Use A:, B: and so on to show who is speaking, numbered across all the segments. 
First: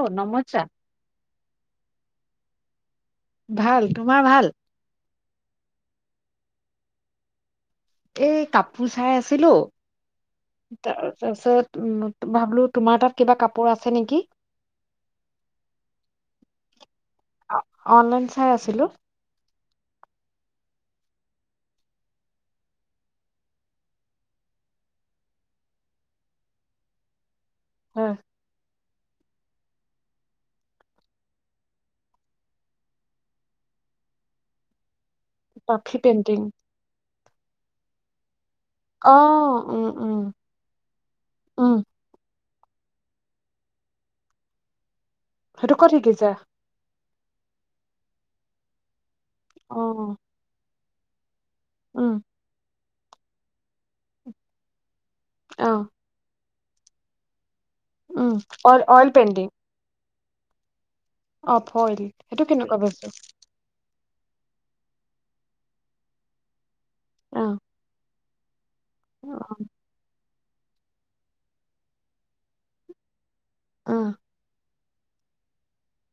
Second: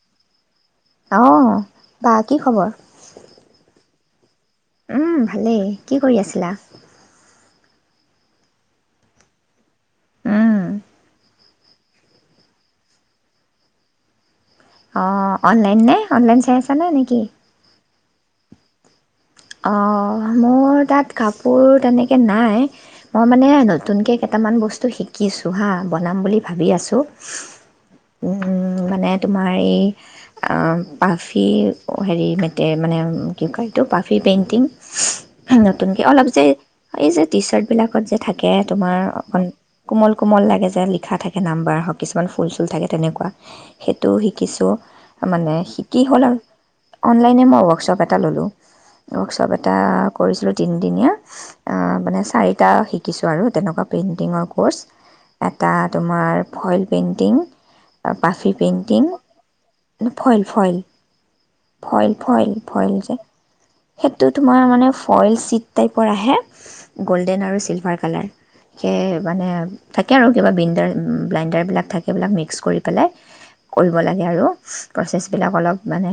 A: অ নমস্কাৰ
B: অ', [unintelligible] কি খবৰ?
A: ভাল তোমাৰ ভাল?
B: উম, ভালেই কি কৰি আছিলা?
A: এই কাপোৰ চাই আছিলো
B: উম
A: তাৰ-তাৰপাছত উম, ভাবিলো তোমাৰ তাত কিবা কাপোৰ আছে নেকি?
B: অ', অনলাইন নে? অনলাইন চাই আছ নে নেকি?
A: অনলাইন চাই আছিলো।
B: অ', মোৰ তাত কাপোৰ তেনেকৈ নাই মই মানে নতুনকৈ কেইটামান বস্তু শিকিছোঁ হা বনাম বুলি ভাবি আছো।
A: হয়,
B: উম, মানে তোমাৰ এই আ পাফি হেৰি ম মানে কি কয়টো পা ফ্ৰী পেইণ্টিং।
A: পাখি
B: নতুনকে অলপ
A: পেইণ্টিং
B: যে এই যে টি চাৰ্ট বিলাকত যে থাকে তাকে তোমাৰ
A: অ
B: অকন
A: উম
B: কোমল
A: উম
B: কোমল লাগে যে লিখা থাকে
A: উম
B: নাম্বাৰ হওঁক কিছুমান ফুল [unintelligible] থাকে তেনেকুৱা সেইটো শিকিছোঁ। মানে
A: সেইটো ক'ত
B: শিকি হ'ল
A: শিকিছা
B: আৰু। অনলাইনে মই ৱৰ্কশ্বপ এটা ল'লো। ৱৰ্কশ্বপ এটা
A: অ
B: কৰিছিলোঁ তিন দিনীয়া অ',
A: উম
B: মানে চাৰিটা শিক শিকিছোঁ আৰু তেনেকুৱা পেইণ্টিঙৰ ক'ৰ্চ।
A: অ
B: এটা তোমাৰ। ফইল পেইণ্টিং
A: উম
B: পাফি painting
A: oil painting
B: foil foil
A: অ ফইল সেইটো
B: ফইল
A: কেনেকুৱা
B: ফইল
A: বস্তু
B: যে সেইটো তোমাৰ মানে ফইল চিড টাইপৰ আহে
A: অ
B: গ'ল্ডেন আৰু চিলভাৰ কালাৰ সেই মানে
A: অ
B: থাকে আৰু কেতিয়াব বিণ্ডাৰ উম ', ব্লাইণ্ডাৰবিলাক থাকে এইবিলাক মিক্স কৰি পেলাই
A: অ
B: কৰিব লাগে আৰু প্ৰচেছবিলাক অলপ মানে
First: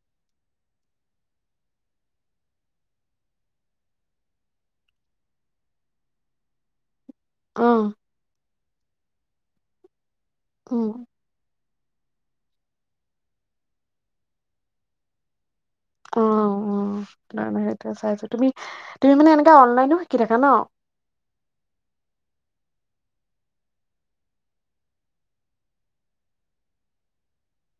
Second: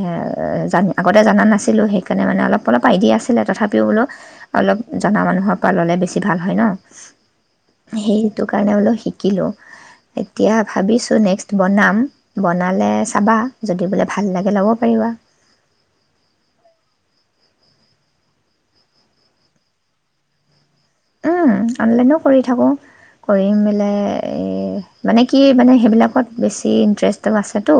B: জানো আগতে জানা নাছিলোঁ সেইকাৰণে মানে অলপ অলপ আইডিয়া আছিলে তথাপিও বোলো অলপ জনা মানুহৰ পৰা ল'লে বেছি ভাল হয় ন।
A: অ
B: সেইটো কাইলে বুলি শিকিলো। এতিয়া
A: উম
B: ভাবিছোঁ নেক্সট বনাম, বনালে চাবা যদি বোলে ভাল লাগে ল'ব পাৰিবা।
A: অ', - অ', সেই চাইছো তুমি - তুমি মানে এনে অনলাইনো শিকি থাকা ন।
B: উম' অনলাইনো কৰি থাকোঁ কৰি মেলাই এই মানে কি মানে সেইবিলাকত বেছি ইণ্টাৰেষ্ট আছেতো।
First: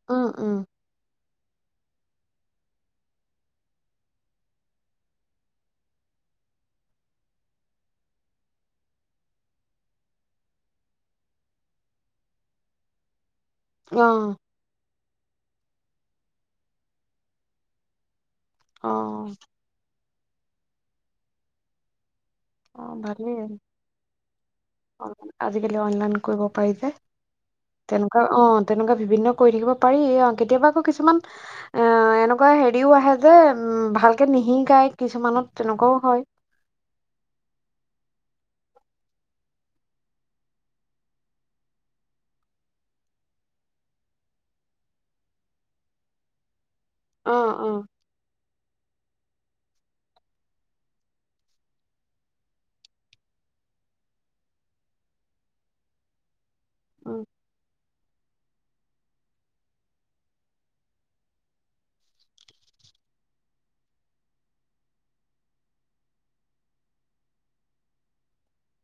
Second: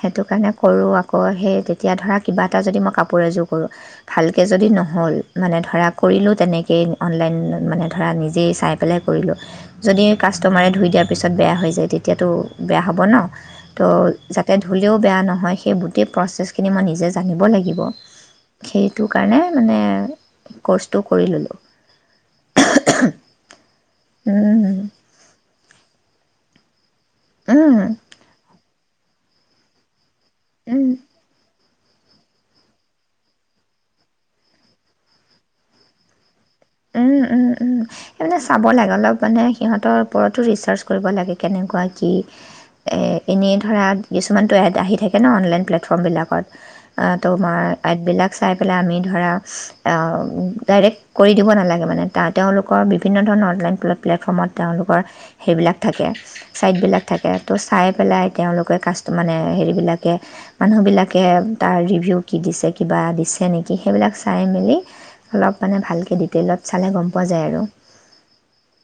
B: সেইটো
A: উম
B: কাৰণে
A: উম
B: কৰোঁ আকৌ সেই তেতিয়া ধৰা কিবা এটা যদি মই কাপোৰ এযোৰ কৰোঁ ভালকৈ যদি নহ'ল মানে ধৰা কৰিলোঁ তেনেকেই অনলাইন মানে ধৰা নিজেই চাই পেলাই কৰিলোঁ যদি কাষ্টমাৰে ধুই দিয়াৰ পিছত বেয়া হৈ যায় তেতিয়াতো বেয়া হ'ব ন।
A: অ
B: ত', যাতে ধূলেও বেয়া নহয় সেই গোটেই প্ৰচেছখিনি মই নিজে জানিব লাগিব। সেইটো
A: অ
B: কাৰণে মানে ক'ৰ্চটো কৰি ল'লোঁ।
A: অহ ', ভালেই। অ ', আজিকালি অনলাইন কৰিব পাৰি যে
B: উম,
A: তেনেকুৱা অ', তেনেকুৱা বিভিন্ন কৰি থাকিব পাৰি এয়া কেতিয়াবা আকৌ
B: উম,
A: কিছুমান এ ', এনেকুৱা হেৰিও আহে যে উম ', ভালকে নিহিকায় কিছুমানত তেনেকুৱাও হয়।
B: উম - উম - উম সেই মানে চাব লাগে অলপ মানে সিহঁতৰ ওপৰতো ৰিচাৰ্চ কৰিব লাগে। কেনেকুৱা কি এনেই ধৰা কিছুমানতটো এড আহি থাকে ন অনলাইন প্লেটফৰ্মবিলাকত। অহ ',
A: অ
B: তোমাৰ
A: অ
B: এডবিলাক চাই পেলাই আমি ধৰা অহ ', ডাইৰেক্ট কৰি দিব না লাগে মানে তা তেওঁলোকৰ বিভিন্ন ধৰণৰ অনলাইন প্লেটফৰ্মত তেওঁলোকৰ সেইবিলাক থাকে। চাইডবিলাক
A: উম
B: থাকে ত', চাই পেলাই তেওঁলোকে কাষ্ট, মানে, হেৰিবিলাকে, মানুহবিলাকে, তাৰ ৰিভিউ কি দিছে, কিবা দিছে নেকি, সেইবিলাক চাই-মেলি অলপ, মানে, ভালকে দি টেইলত চালে গম পোৱা যায় আৰু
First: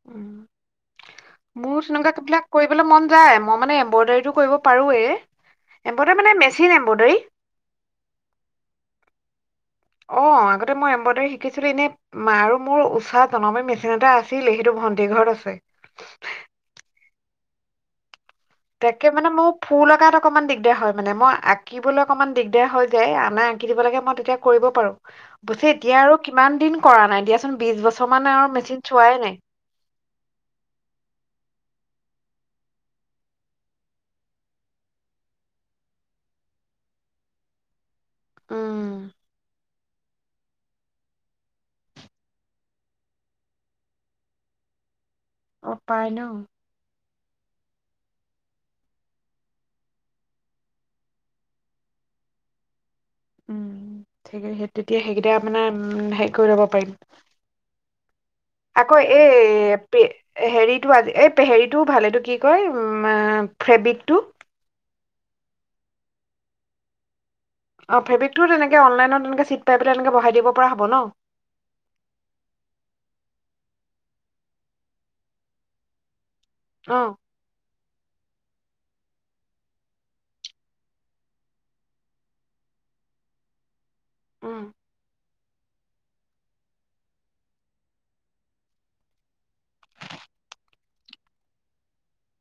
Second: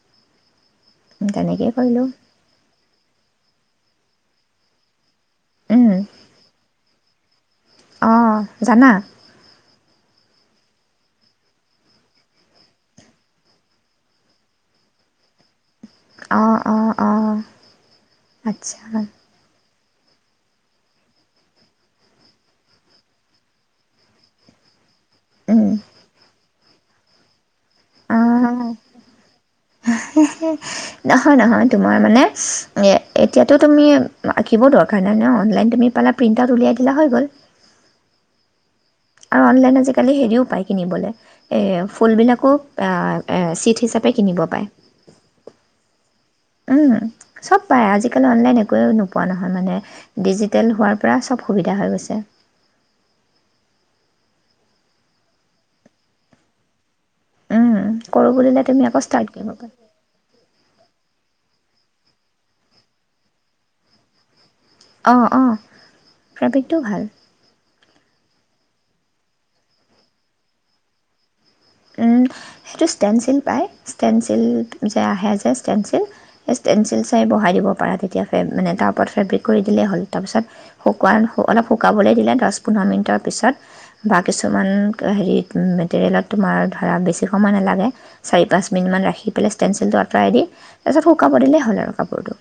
A: উম',
B: তেনেকেই
A: মোৰ
B: কৰিলোঁ
A: [unintelligible] বিলাক কৰিবলে মন যায়। মই, মানে, এম্ব্ৰইডাৰী টো কৰিব পাৰোঁৱে
B: উম,
A: এম্ব্ৰইডাৰী, মানে, মেচিন এম্ব্ৰইডাৰী।
B: অঁ জানা
A: অ', আগতে মই এম্ব্ৰইডাৰী শিকিছিলোঁ। এনে মা, আৰু মোৰ উষা জনবয় মেচিন এটা আছিলেই। সেইটো ভণ্টীৰ ঘৰত আছে।
B: অ', অ', অ'।
A: তাকে মানে মোৰ ফুল অকাত অকণমান দিগদাৰ হয়। মানে, মই আকিবলৈ অকণমান দিগদাৰ হৈ যায়। আনে আকি দিব লাগে, মই তেতিয়া কৰিব পাৰোঁ। পাছে এতিয়া আৰু কিমান দিন কৰা নাই দিয়া দিয়াচোন বিশ বছৰ
B: অ',
A: মান আৰু মেচিন চোৱাই নাই
B: [unintelligible] নহয়, নহয়, তোমাৰ মই, মানে, এ, এতিয়াটো তুমি আঁকিবও দৰকাৰ নাই ন। অনলাইন তুমি পালা, প্ৰিণ্ট আউট উলিয়াই দিলা, হয় গ'ল।
A: উম।
B: আৰু অনলাইন আজি আজিকালি হেৰিও পায়, কিনিবলে। এই ফুলবিলাকো চিট হিচাপে কিনিব পায়।
A: অ', পাই ন?
B: উম, চব পায় আজি আজিকালি অনলাইন একোৱেই নোপোৱা নহয়। মানে, ডিজিটেল হোৱাৰ পৰা চব সুবিধা হৈ গৈছে।
A: উম, তেতিয়া সেইকেইটা, মানে, উম, হেৰি কৰি ল'ব পাৰিম।
B: উম, কৰোঁ বুলিলে তুমি
A: আকৌ
B: ষ্টাৰ্ট কৰিব পাৰা
A: এই পে হেৰিত টো, আজি, এই হেৰিটো ভাল। এইটো কি কয়? আ, ফেব্ৰিকটো
B: অ', অ'। ফেব্ৰিকটো ভাল।
A: অ', ফেব্ৰিকটো তেনেকে অনলাইনত এনেকে চিট পাই পেলাই, এনেকে বঢ়াই দিব পৰা হ'ব ন?
B: উম, সেইটো ষ্টেনচিল পায়। ষ্টেনচিল যে আহে, যে, ষ্টেনচিল সেই
A: অ
B: ষ্টেনচিল চাই বঢ়াই দিব পৰা, তেতিয়াহ'লে, মানে, তাৰ ওপৰত ফেব্ৰিক কৰি দিলেই হ'ল। তাৰ পিছত শুকুৱা। অলপ শুকাবলৈ দিলে, দহ-পোন্ধৰ মিনিটৰ পিছত বা
A: উম
B: কিছুমান, হেৰিত মেটেৰিয়েলত তোমাৰ ধৰা বেছি সময় নালাগে। চাৰি-পাঁচ মিনিটমান ৰাখি পেলাই, ষ্টেনচিলটো আঁতৰাই দি, তাৰ পিছত শুকাব দিলেই হ'ল। আৰু কাপোৰটো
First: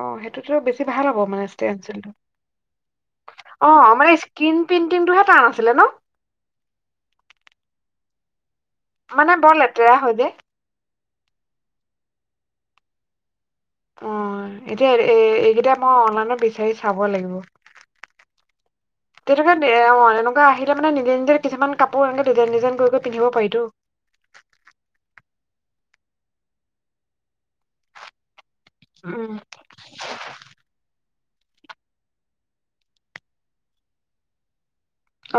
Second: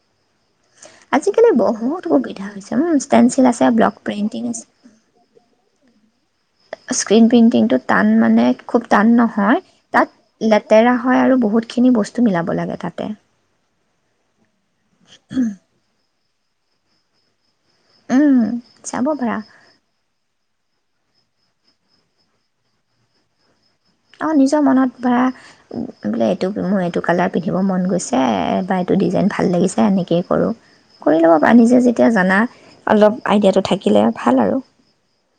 A: অ', সেই টো বেছি ভাল হ'ব, মানে,
B: আজিকালি বহুত
A: ষ্টেনচিলটো।
B: সুবিধা হৈছে ষ্টেনচিল আছে
A: অ',
B: ব্লক
A: আমাৰ এই
B: পেইণ্টিং
A: স্ক্ৰীন পেইণ্টিংটো হে টান আছিলে ন?
B: স্ক্ৰীন পেইণ্টিংটো টান, মানে খুব টান
A: মানে বৰ
B: নহয়।
A: লেতেৰা হয় যে
B: তাত লেতেৰা হয়, আৰু বহুতখিনি বস্তু মিলাব লাগে তাতে
A: অ', এতিয়া এ এইকেইটা মই অনলাইনত বি বিচাৰি চাব লাগিব।
B: উম, চাব পাৰা
A: তেনেকুৱা নহ'ও এনেকুৱা আহিলে মানে নিজে নিজে কিছুমান কাপোৰ এনেকে ডিজাইন ডিজাইন কৰি পিন্ধিব পাৰি টো
B: অ', নিজৰ মনত ভৱা বোলে এইটো মোৰ এইটো কালাৰ পিন্ধিব মন গৈছে বা এইটো ডিজাইন
A: উম
B: ভাল লাগিছে এনেকৈয়ে কৰোঁ। কৰি ল'ব পাৰা নিজে যেতিয়া জানা অলপ আইডিয়াটো থাকিলে ভাল আৰু।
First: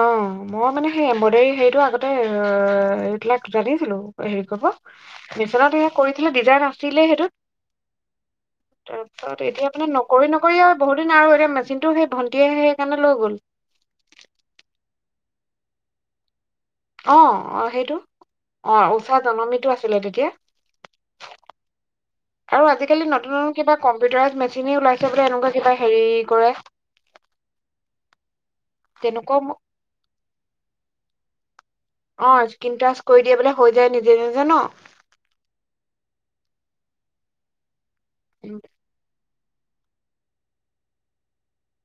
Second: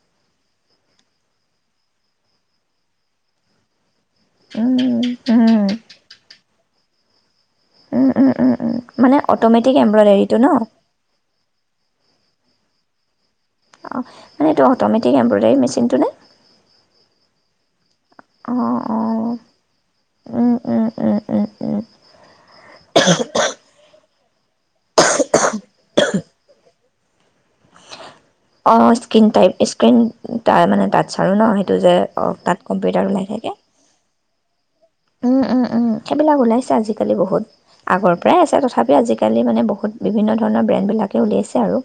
A: অ', মই মানে সেই এম্ব্ৰইডাৰী হেৰিটো আগতে ৰৰ এইিলাক জানিছিলো। হেৰি কব
B: উম, উম,
A: মিচিনে দি কৰি থাকিলে ডিজাইন আছে। দিলে
B: উম, উম, উম, উম।
A: সেইটোত।
B: মানে
A: তাৰপিছত এতিয়া
B: অট'মেটিক
A: মানে নকৰি
B: এম্ব্ৰইডাৰীটো ন
A: নকৰি
B: অঁ
A: আৰু বহুত দিন আৰু এতিয়া মেচিনতটো সেই ভন্টিয়ে হে সিহঁতে লৈ গ'ল।
B: অ মানে, এইটো অটমেটিক এমইডাৰী মেচিনটো নে?
A: অ, অ' সেইটো
B: অঁ
A: অ ঊষা জমানাটো আছিলে তেতিয়া
B: অঁ
A: আৰু আজিকালি নতুন নতুন কিবা কম্পিটাৰাইজ মেচিনে ওলাইছে বোলে এনেকুৱা কিবা হেৰি কৰে।
B: অ স্ক্ৰিন টাইপ,
A: তেনেকুৱাও
B: স্ক্ৰিন। তাৰ মানে তাত চাৰ ন আহে
A: অ' স্কিন টাচ কৰি দিয়ে বোলে হৈ যায় নিজে নিজে। জ ন।
B: উম উম উম সেইবিলাক ওলাইছে আজিকালি বহুত। আগৰ পৰাই আছে
A: উম
B: তথাপিও আজি আজিকালি মানে বহুত বিভিন্ন ধৰণৰ ব্ৰেণ্ডবিলাকে উলিয়াইছে আৰু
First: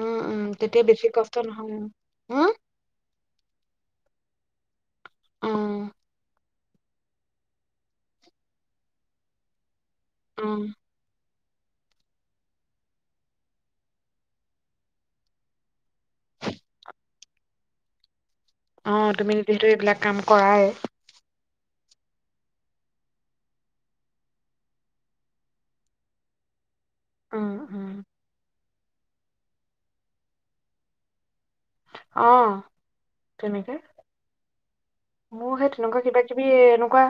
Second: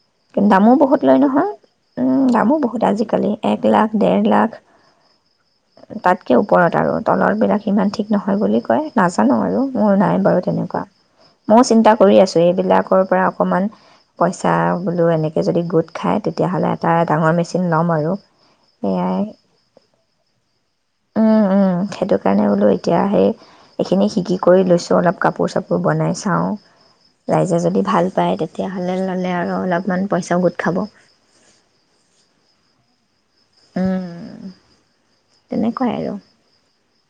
A: উম উম,
B: কিন্তু দামো
A: তেতিয়া
B: বহুত
A: বেছি
B: লয়
A: কষ্ট
B: নহয়,
A: উম
B: দামো বহুত আজিকালি। এক লাখ, ডেৰ লাখ।
A: উম
B: তাতকে ওপৰত আৰু তলৰবিলাক সিমান ঠিক নহয় বুলি কয় নাজানো আৰু মোৰ নাই বাৰু
A: উম
B: তেনেকুৱা। মইও চিন্তা কৰি আছোঁ, এইবিলাকৰ পৰা অকণমান পইচা বোলো এনেকে যদি গোট খায় তেতিয়াহ'লে এটা ডাঙৰ মেচিন ল'ম আৰু
A: অ'
B: সেয়াই
A: তুমি যিহেতু এইবিলাক কাম কৰায়ে।
B: উম উম। সেইটো কাৰণে বোলো এতিয়াহেই এইখিনি শিকি কৰি লৈছোঁ অলপ কাপোৰ-চাপোৰ বনাই চাওঁ।
A: উম
B: ৰাইজে যদি
A: উম
B: ভাল পায় তেতিয়া। তেতিয়াহ'লে ল'লে আৰু অলপমান পইচাও গোট খাব।
A: অ। কেনেকে?
B: উম
A: মোৰ সেই
B: তেনেকুৱাই
A: তেনেকুৱা
B: আৰু
A: কিবা কিবি এ এনেকুৱা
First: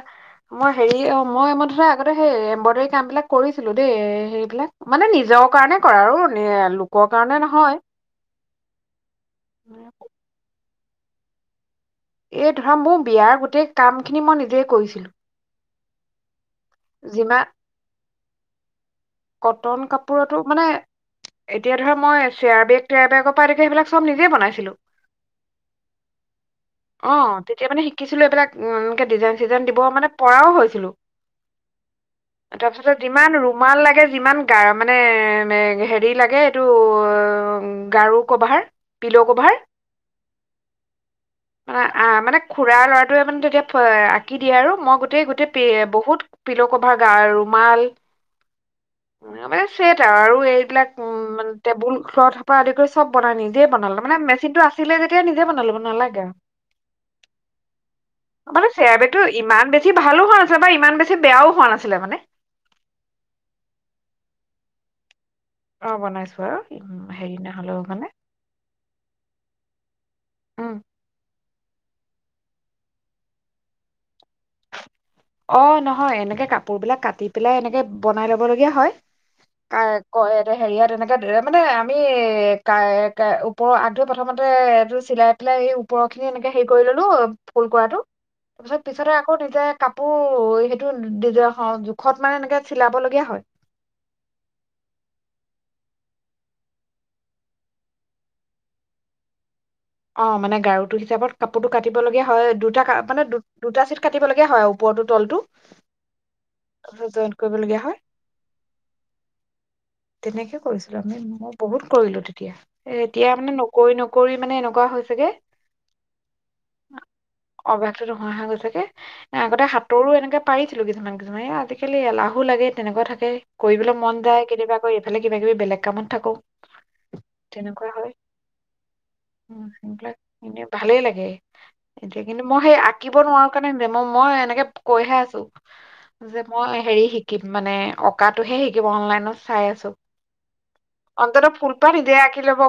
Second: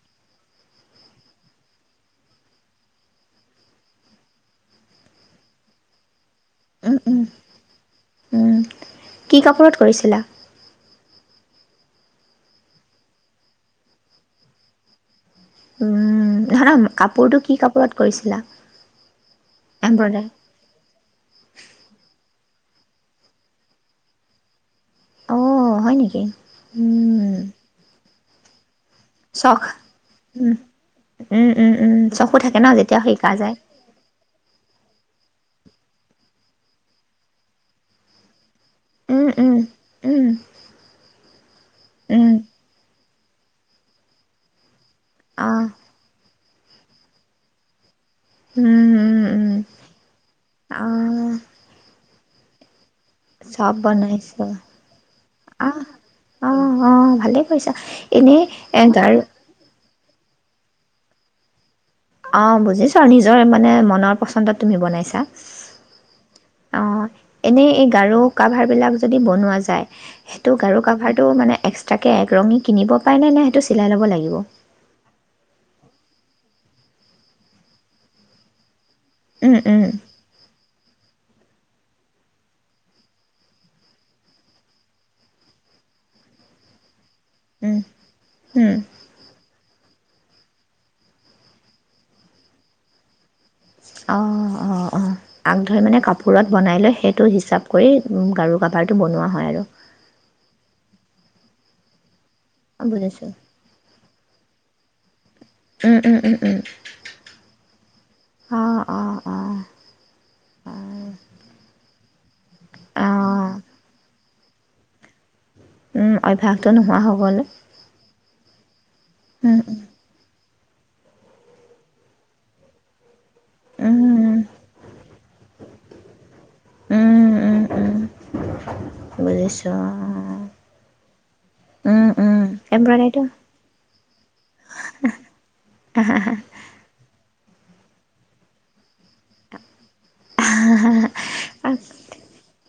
A: মই হেৰি অ' মই মই ধৰা আগতে সেই এম্ব্ৰডাৰী কাম বিলাক কৰিছিলো দেই, হেৰিবলাক মানে নিজৰ কাৰণে কৰা আৰু এ
B: উম
A: লোকৰ
B: উম
A: কাৰণে নহয়।
B: উম। কি কাপোৰত কৰিছিলা?
A: এই ধৰা মোৰ বিয়াৰ গোটেই কামখিনি মই নিজেই কৰিছিলোঁ।
B: উম। ধৰা, কাপোৰটো
A: যিমান
B: কি কাপোৰত কৰিছিলা?
A: কটন
B: এম্ব্ৰইডাৰী
A: কাপোৰতো, মানে এতিয়া ধৰা মই চিয়াৰ বেগ টিয়াৰ বেগৰ পৰা আদি কৰি সবিলাক চব নিজে বনাইছিলো।
B: অ' হয় নেকি উম
A: ছিলো এইবিলাক দিজাইন চিজাইন
B: চখ
A: দিব মানে পৰাও
B: উম
A: হৈছিলো।
B: উম উম উম চখো থাকে ন
A: তাৰপিছতে
B: যেতিয়া
A: যিমান
B: শিকা যায়
A: ৰুমাল লাগে ইমান গা মানে হেৰি লাগে এইটো অ' গাৰু কভাৰ বিল কভাৰ, মানে আহ মানে খুৰাৰ লৰা তোৱে মানে তেতিয়া আঁকি দিয়ে আৰু, মই গোটেই গোটেই পি
B: অঁ
A: বহুত পি'ল কভাৰ, গা ৰুমাল
B: অঁ
A: মানে ছেট আৰু আৰু এইবিলাক উ
B: অঁ
A: মান টেবুল থোৱাসোপা আদি কৰি চব বনাই নিজে
B: চব
A: বনালো
B: বনাইছো
A: মেচিন টো আছিলে যেতিয়া নিজে বনালো
B: আহ
A: নেলাগে
B: অ অ ভালে কৰিছা এনেই
A: আও
B: এ
A: চেয়াবেত
B: গাৰু
A: ইমান বেছি ভালো হোৱা নিছিলে বা ইমান বেছি বেয়াও হোৱা নাছে
B: অ' বুজিছ নিজৰ মানে মনৰ পচন্দত তুমি বনাইছা।
A: অ বনাইছো আৰু
B: অ'
A: উম, হেৰি
B: এনে
A: নহলেও
B: এই
A: মানে
B: গাৰু কাভাৰ বিলাক যদি বনোৱা যায়, সেইটো
A: উম
B: গাৰু কাভাৰটো মানে এক্ তাকে এক ৰঙী কিনিব পাই নে? নে সেইটো চিলাই ল'ব লাগিব।
A: অ' নহয়, এনেকে কাপোৰ বিলাক কাটি পেলাই এনেকে বনাই লব লগীয়া হয়।
B: উম
A: অ
B: উম
A: কয় হেৰি আৰু এনেকে এ মানে আমি ওপৰৰ আগ ধৰি প্ৰথমতে এইটো চিলাই পেলাই এই ওপৰৰ খিনি এনেকে হেৰি কৰি ললো ফুল
B: উম
A: কৰাটো,
B: উম
A: তাৰপিছত পিছতে আকৌ নিজে কাপোৰ সেইটো জোখত মানে এনেকে চিলাব লগিয়া হয়।
B: অ' অ' অ' আগ ধৰি মানে কাপোৰত বনাই লৈ সেইটো হিচাপ কৰি গাৰু কাভাৰটো বনোৱা হয় আৰু।
A: অ' মানে গাৰু টো হিচাপত কাপোৰতো কাটিব লগিয়া হয় দুটা মানে
B: বুজিছোঁ
A: দু দুটা চিট কাটি পিব [unintelligible] লগীয়া হয় ওপৰতো তলতটো।
B: উম উম উম উম
A: জইন কৰিবলীয়া হয়।
B: অঁ অঁ অঁ
A: তেনেকে কৰিছিলো আমি মই বহুত কৰিলো এতিয়া মানে নকৰি নকৰি কৰি মানে এনেক কোৱা হ'ল।
B: উম, অভ্যাসটো নোহোৱা হৈ গ'ল।
A: অভ্যাসটো নোহোৱা হৈ গৈছেগে
B: উম
A: আগতে হাতৰো এনেকে পাৰিছিলো কিছুমান কিছুমান এই আজিকালি এলাহো লাগে তেনেকুৱা থাকে। কৰিবলৈ মন
B: উম
A: যায়, কেতিয়াবা আকৌ এইফালে কিবা কিবি বেলেগ কামত থাকো,
B: উম উম
A: তেনেকুৱা
B: উম
A: হয়।
B: বুজিছো
A: এইবিলাক ইনে ভালেই লাগে
B: উম
A: এতিয়া
B: উম
A: কিন্তু মই সেই আঁকিব
B: এম্ব্ৰইডাৰীটো
A: নোৱাৰো, কাৰণে মই মই এনেকে কৈ হে আছো যে, মই হেৰি শিকিম মানে অঁকাটোহে শিকিম অনলাইনত চাই আছো, অন্তত ফুলপাহ নিজে আঁকি ল'ব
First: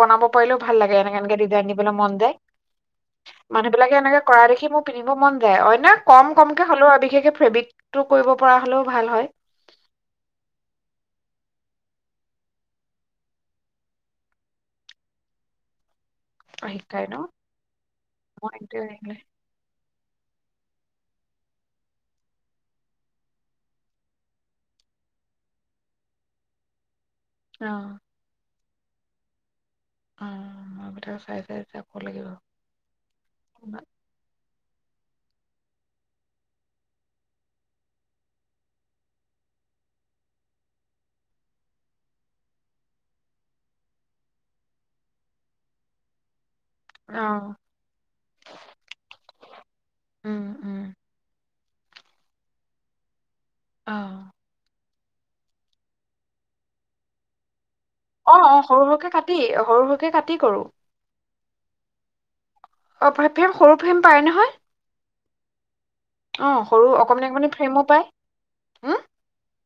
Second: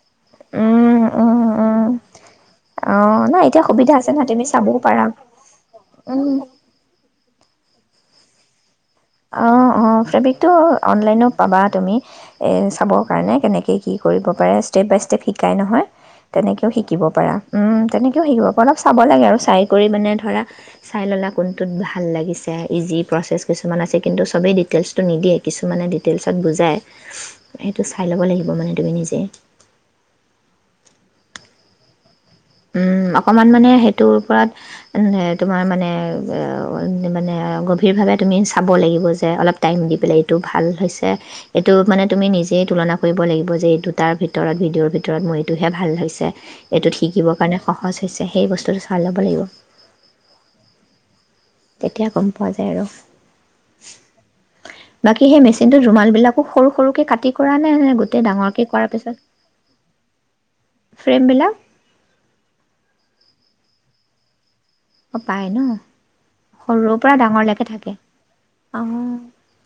A: বনাব পাৰিলেও ভাল লাগে
B: উম
A: এনে
B: উম উম
A: [unintelligible] মন যায়,
B: অ নাই এতিয়া সুবিধা
A: মানু্হবিলাকে
B: আছে
A: এনেকে
B: না
A: কৰা
B: তুমি
A: দেখি
B: চাবও
A: মোৰ
B: পাৰা
A: পিন্ধিব মন যায়, অন্য কম
B: উম
A: কম কে হলেওঁ বিশেষকে ফ্ৰেবিক টো কৰিব পৰা হ'লেও ভাল হয়
B: অ', অ', ফেব্ৰিকটো অনলাইনো পাবা তুমি এ চাব কাৰণে কেনেকে কি কৰিব পাৰে ষ্টেপ বাই ষ্টেপ শিকাই নহয়।
A: অ,
B: তেনেকেও শিকিব
A: শিকাই ন
B: পাৰা উম, তেনেকেও শিকিব
A: মই
B: পাৰা, অলপ
A: এতিয়া
B: চাব
A: আহিলে
B: লাগে আৰু চাই কৰি মানে ধৰা চাই ল'লা কোনটোত ভাল লাগিছে ইজি প্ৰচেছ কিছু কিছুমান আছে কিন্তু চবেই ডিটেইলছটো নিদিয়ে, কিছুমানে ডিটেইলছত বুজায়।
A: অ
B: সেইটো চাই ল'ব লাগিব মানে তুমি নিজে
A: অ', এইবিলাক চাই, চাই যাব লাগিব।
B: উম, অকমান মানে সেইটোৰ ওপৰত উম, নে তোমাৰ মানে মানে গভীৰভাৱে তুমি চাব লাগিব যে, অলপ টাইম দি পেলাই এইটো ভাল হৈছে এইটো মানে তুমি নিজেই তুলনা কৰিব লাগিব যে, এই দুটাৰ ভিতৰত ভিডিঅ'ৰ ভিতৰত মোৰ এইটোহে ভাল হৈছে। এইটোত
A: অ
B: শিকিব মানে সহজ হৈছে সেই বস্তুটো চাই ল'ব লাগিব।
A: উম উম
B: তেতিয়া গম পোৱা যায় আৰু।
A: অ'।
B: বাকী সেই মেচিনটোত ৰুমাল বিলাকো সৰু সৰুকে কাটি কৰা নে গোটেই
A: অ', অ',
B: ডাঙৰকৈ
A: সৰু
B: কৰাৰ
A: সৰুকে
B: পিছত
A: কাটি, সৰু সৰুকে কাটি কৰোঁ।
B: ফ্ৰেমবিলাক
A: অ', ফ্ৰেম ফ্ৰেম সৰু ফ্ৰেম পাই নহয়।
B: অ', পায় ন?
A: অ', সৰু
B: সৰুৰ পৰা
A: অকমানি অকমানি
B: ডাঙৰলৈকে
A: ফ্ৰেমো
B: থাকে
A: পায় উম',
B: অ',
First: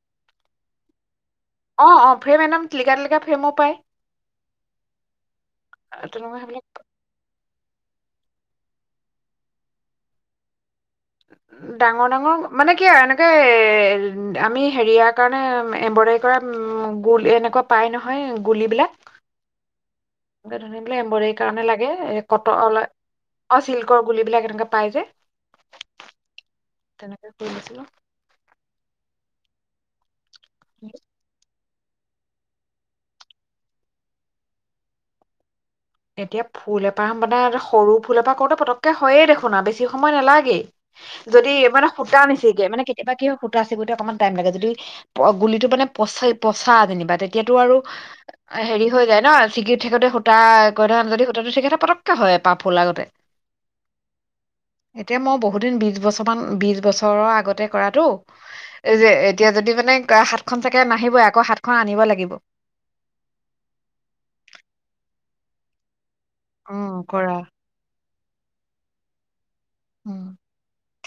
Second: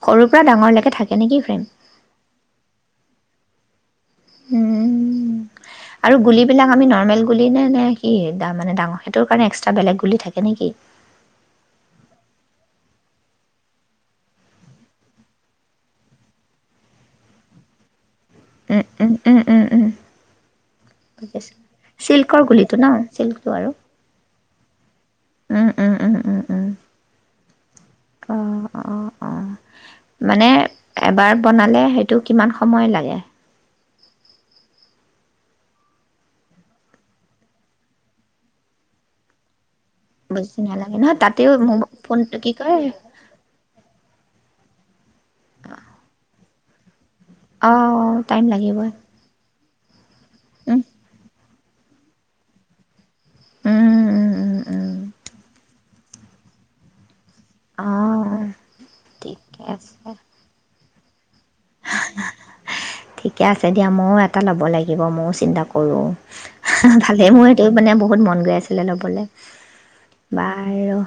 B: সৰুৰ পৰা ডাঙৰলৈকে থাকে নেকি ফ্ৰেম?
A: অ', অ', ফ্ৰেম একদম টিলিকা টিলিকা ফ্ৰেমো পায়।
B: উম, আৰু
A: তেনেকুৱা সেইবিলাক
B: গুলিবিলাক আমি নৰ্মেল গুলি গ নে নে কি মানে ডাঙৰ সেইটোৰ কাৰণে এক্সট্ৰা বেলেগ গুলি থাকে নেকি।
A: ডাঙৰ ডাঙৰ মানে কি আৰু এনেকে এ আমি হেৰিয়াৰ কাৰণে এম্ব্ৰইডাৰী কৰা গোল এনেকুৱা পাই নহয়। হয়
B: উম,
A: গুলিবিলাক।
B: উম, উম, উম, উম,
A: এ ধুনীয়া বলে এম্ব্ৰইডৰীৰ
B: বুজিছোঁ।
A: কাৰণে লাগে ক
B: চিল্কৰ গুলিটো ন চিল্কটো
A: অ
B: আৰু
A: চিল্কৰ গুলিবিলাক এনে পাই যে।
B: উম, উম, উম, উম, উম।
A: তেনেকে কৰি দিছিলো।
B: অ', অ', অ মানে এবাৰ বনালে সেইটো কিমান সময় লাগে।
A: এতিয়া ফুল এপাঁহ বনা সৰু ফুল এপাঁহ কৰোতে পতককে হয়য়ে দেখোন আৰু বে বেছি সময় নালাগে,
B: বেছি নহয় তাতেও
A: যদি মানে সূতা
B: ফোনটো কি
A: নিচিগে মানে
B: কয়
A: কেতিয়াবা কি হয় সূতা চিগোতে অকনমান টাইম লাগে যদি। গুলিটো মানে পচাই পচা যেনিবা তে এতিয়াতো আৰু
B: অ', টাইম
A: হেৰি
B: লাগিবই।
A: হৈ যায় ন চিকি ইহতে সূতা
B: উম,
A: যদি সূতাতো থিকেথাকে পতককে হয় এপাহ ফুল আগতে
B: উম, উম, উম, উম,
A: এতিয়া মই বহুত দিন বিশবছৰমান বিশবছৰ বছৰৰ আগ
B: অ',
A: কৰাতোএতিয়া
B: ঠিকে
A: যদি মানে
B: আছে।
A: হাত খন চাগে মা
B: ঠিকে আছে দিয়া ময়ও এটা ল'ব লাগিব ম চিন্তা কৰোঁ।
A: উম
B: ভালে
A: কৰা
B: মোৰ এইটো মানে বহুত মন। গৈ আছিলে ল'বলৈ
A: উম
B: বাৰু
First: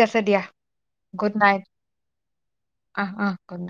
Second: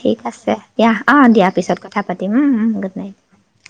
B: ঠিক আছে, দিয়া অ
A: গুড
B: দিয়া
A: নাইট
B: পিছত কথা পাতিম উম গুড
A: অহ
B: নাইট।
A: অহ গুড নাইট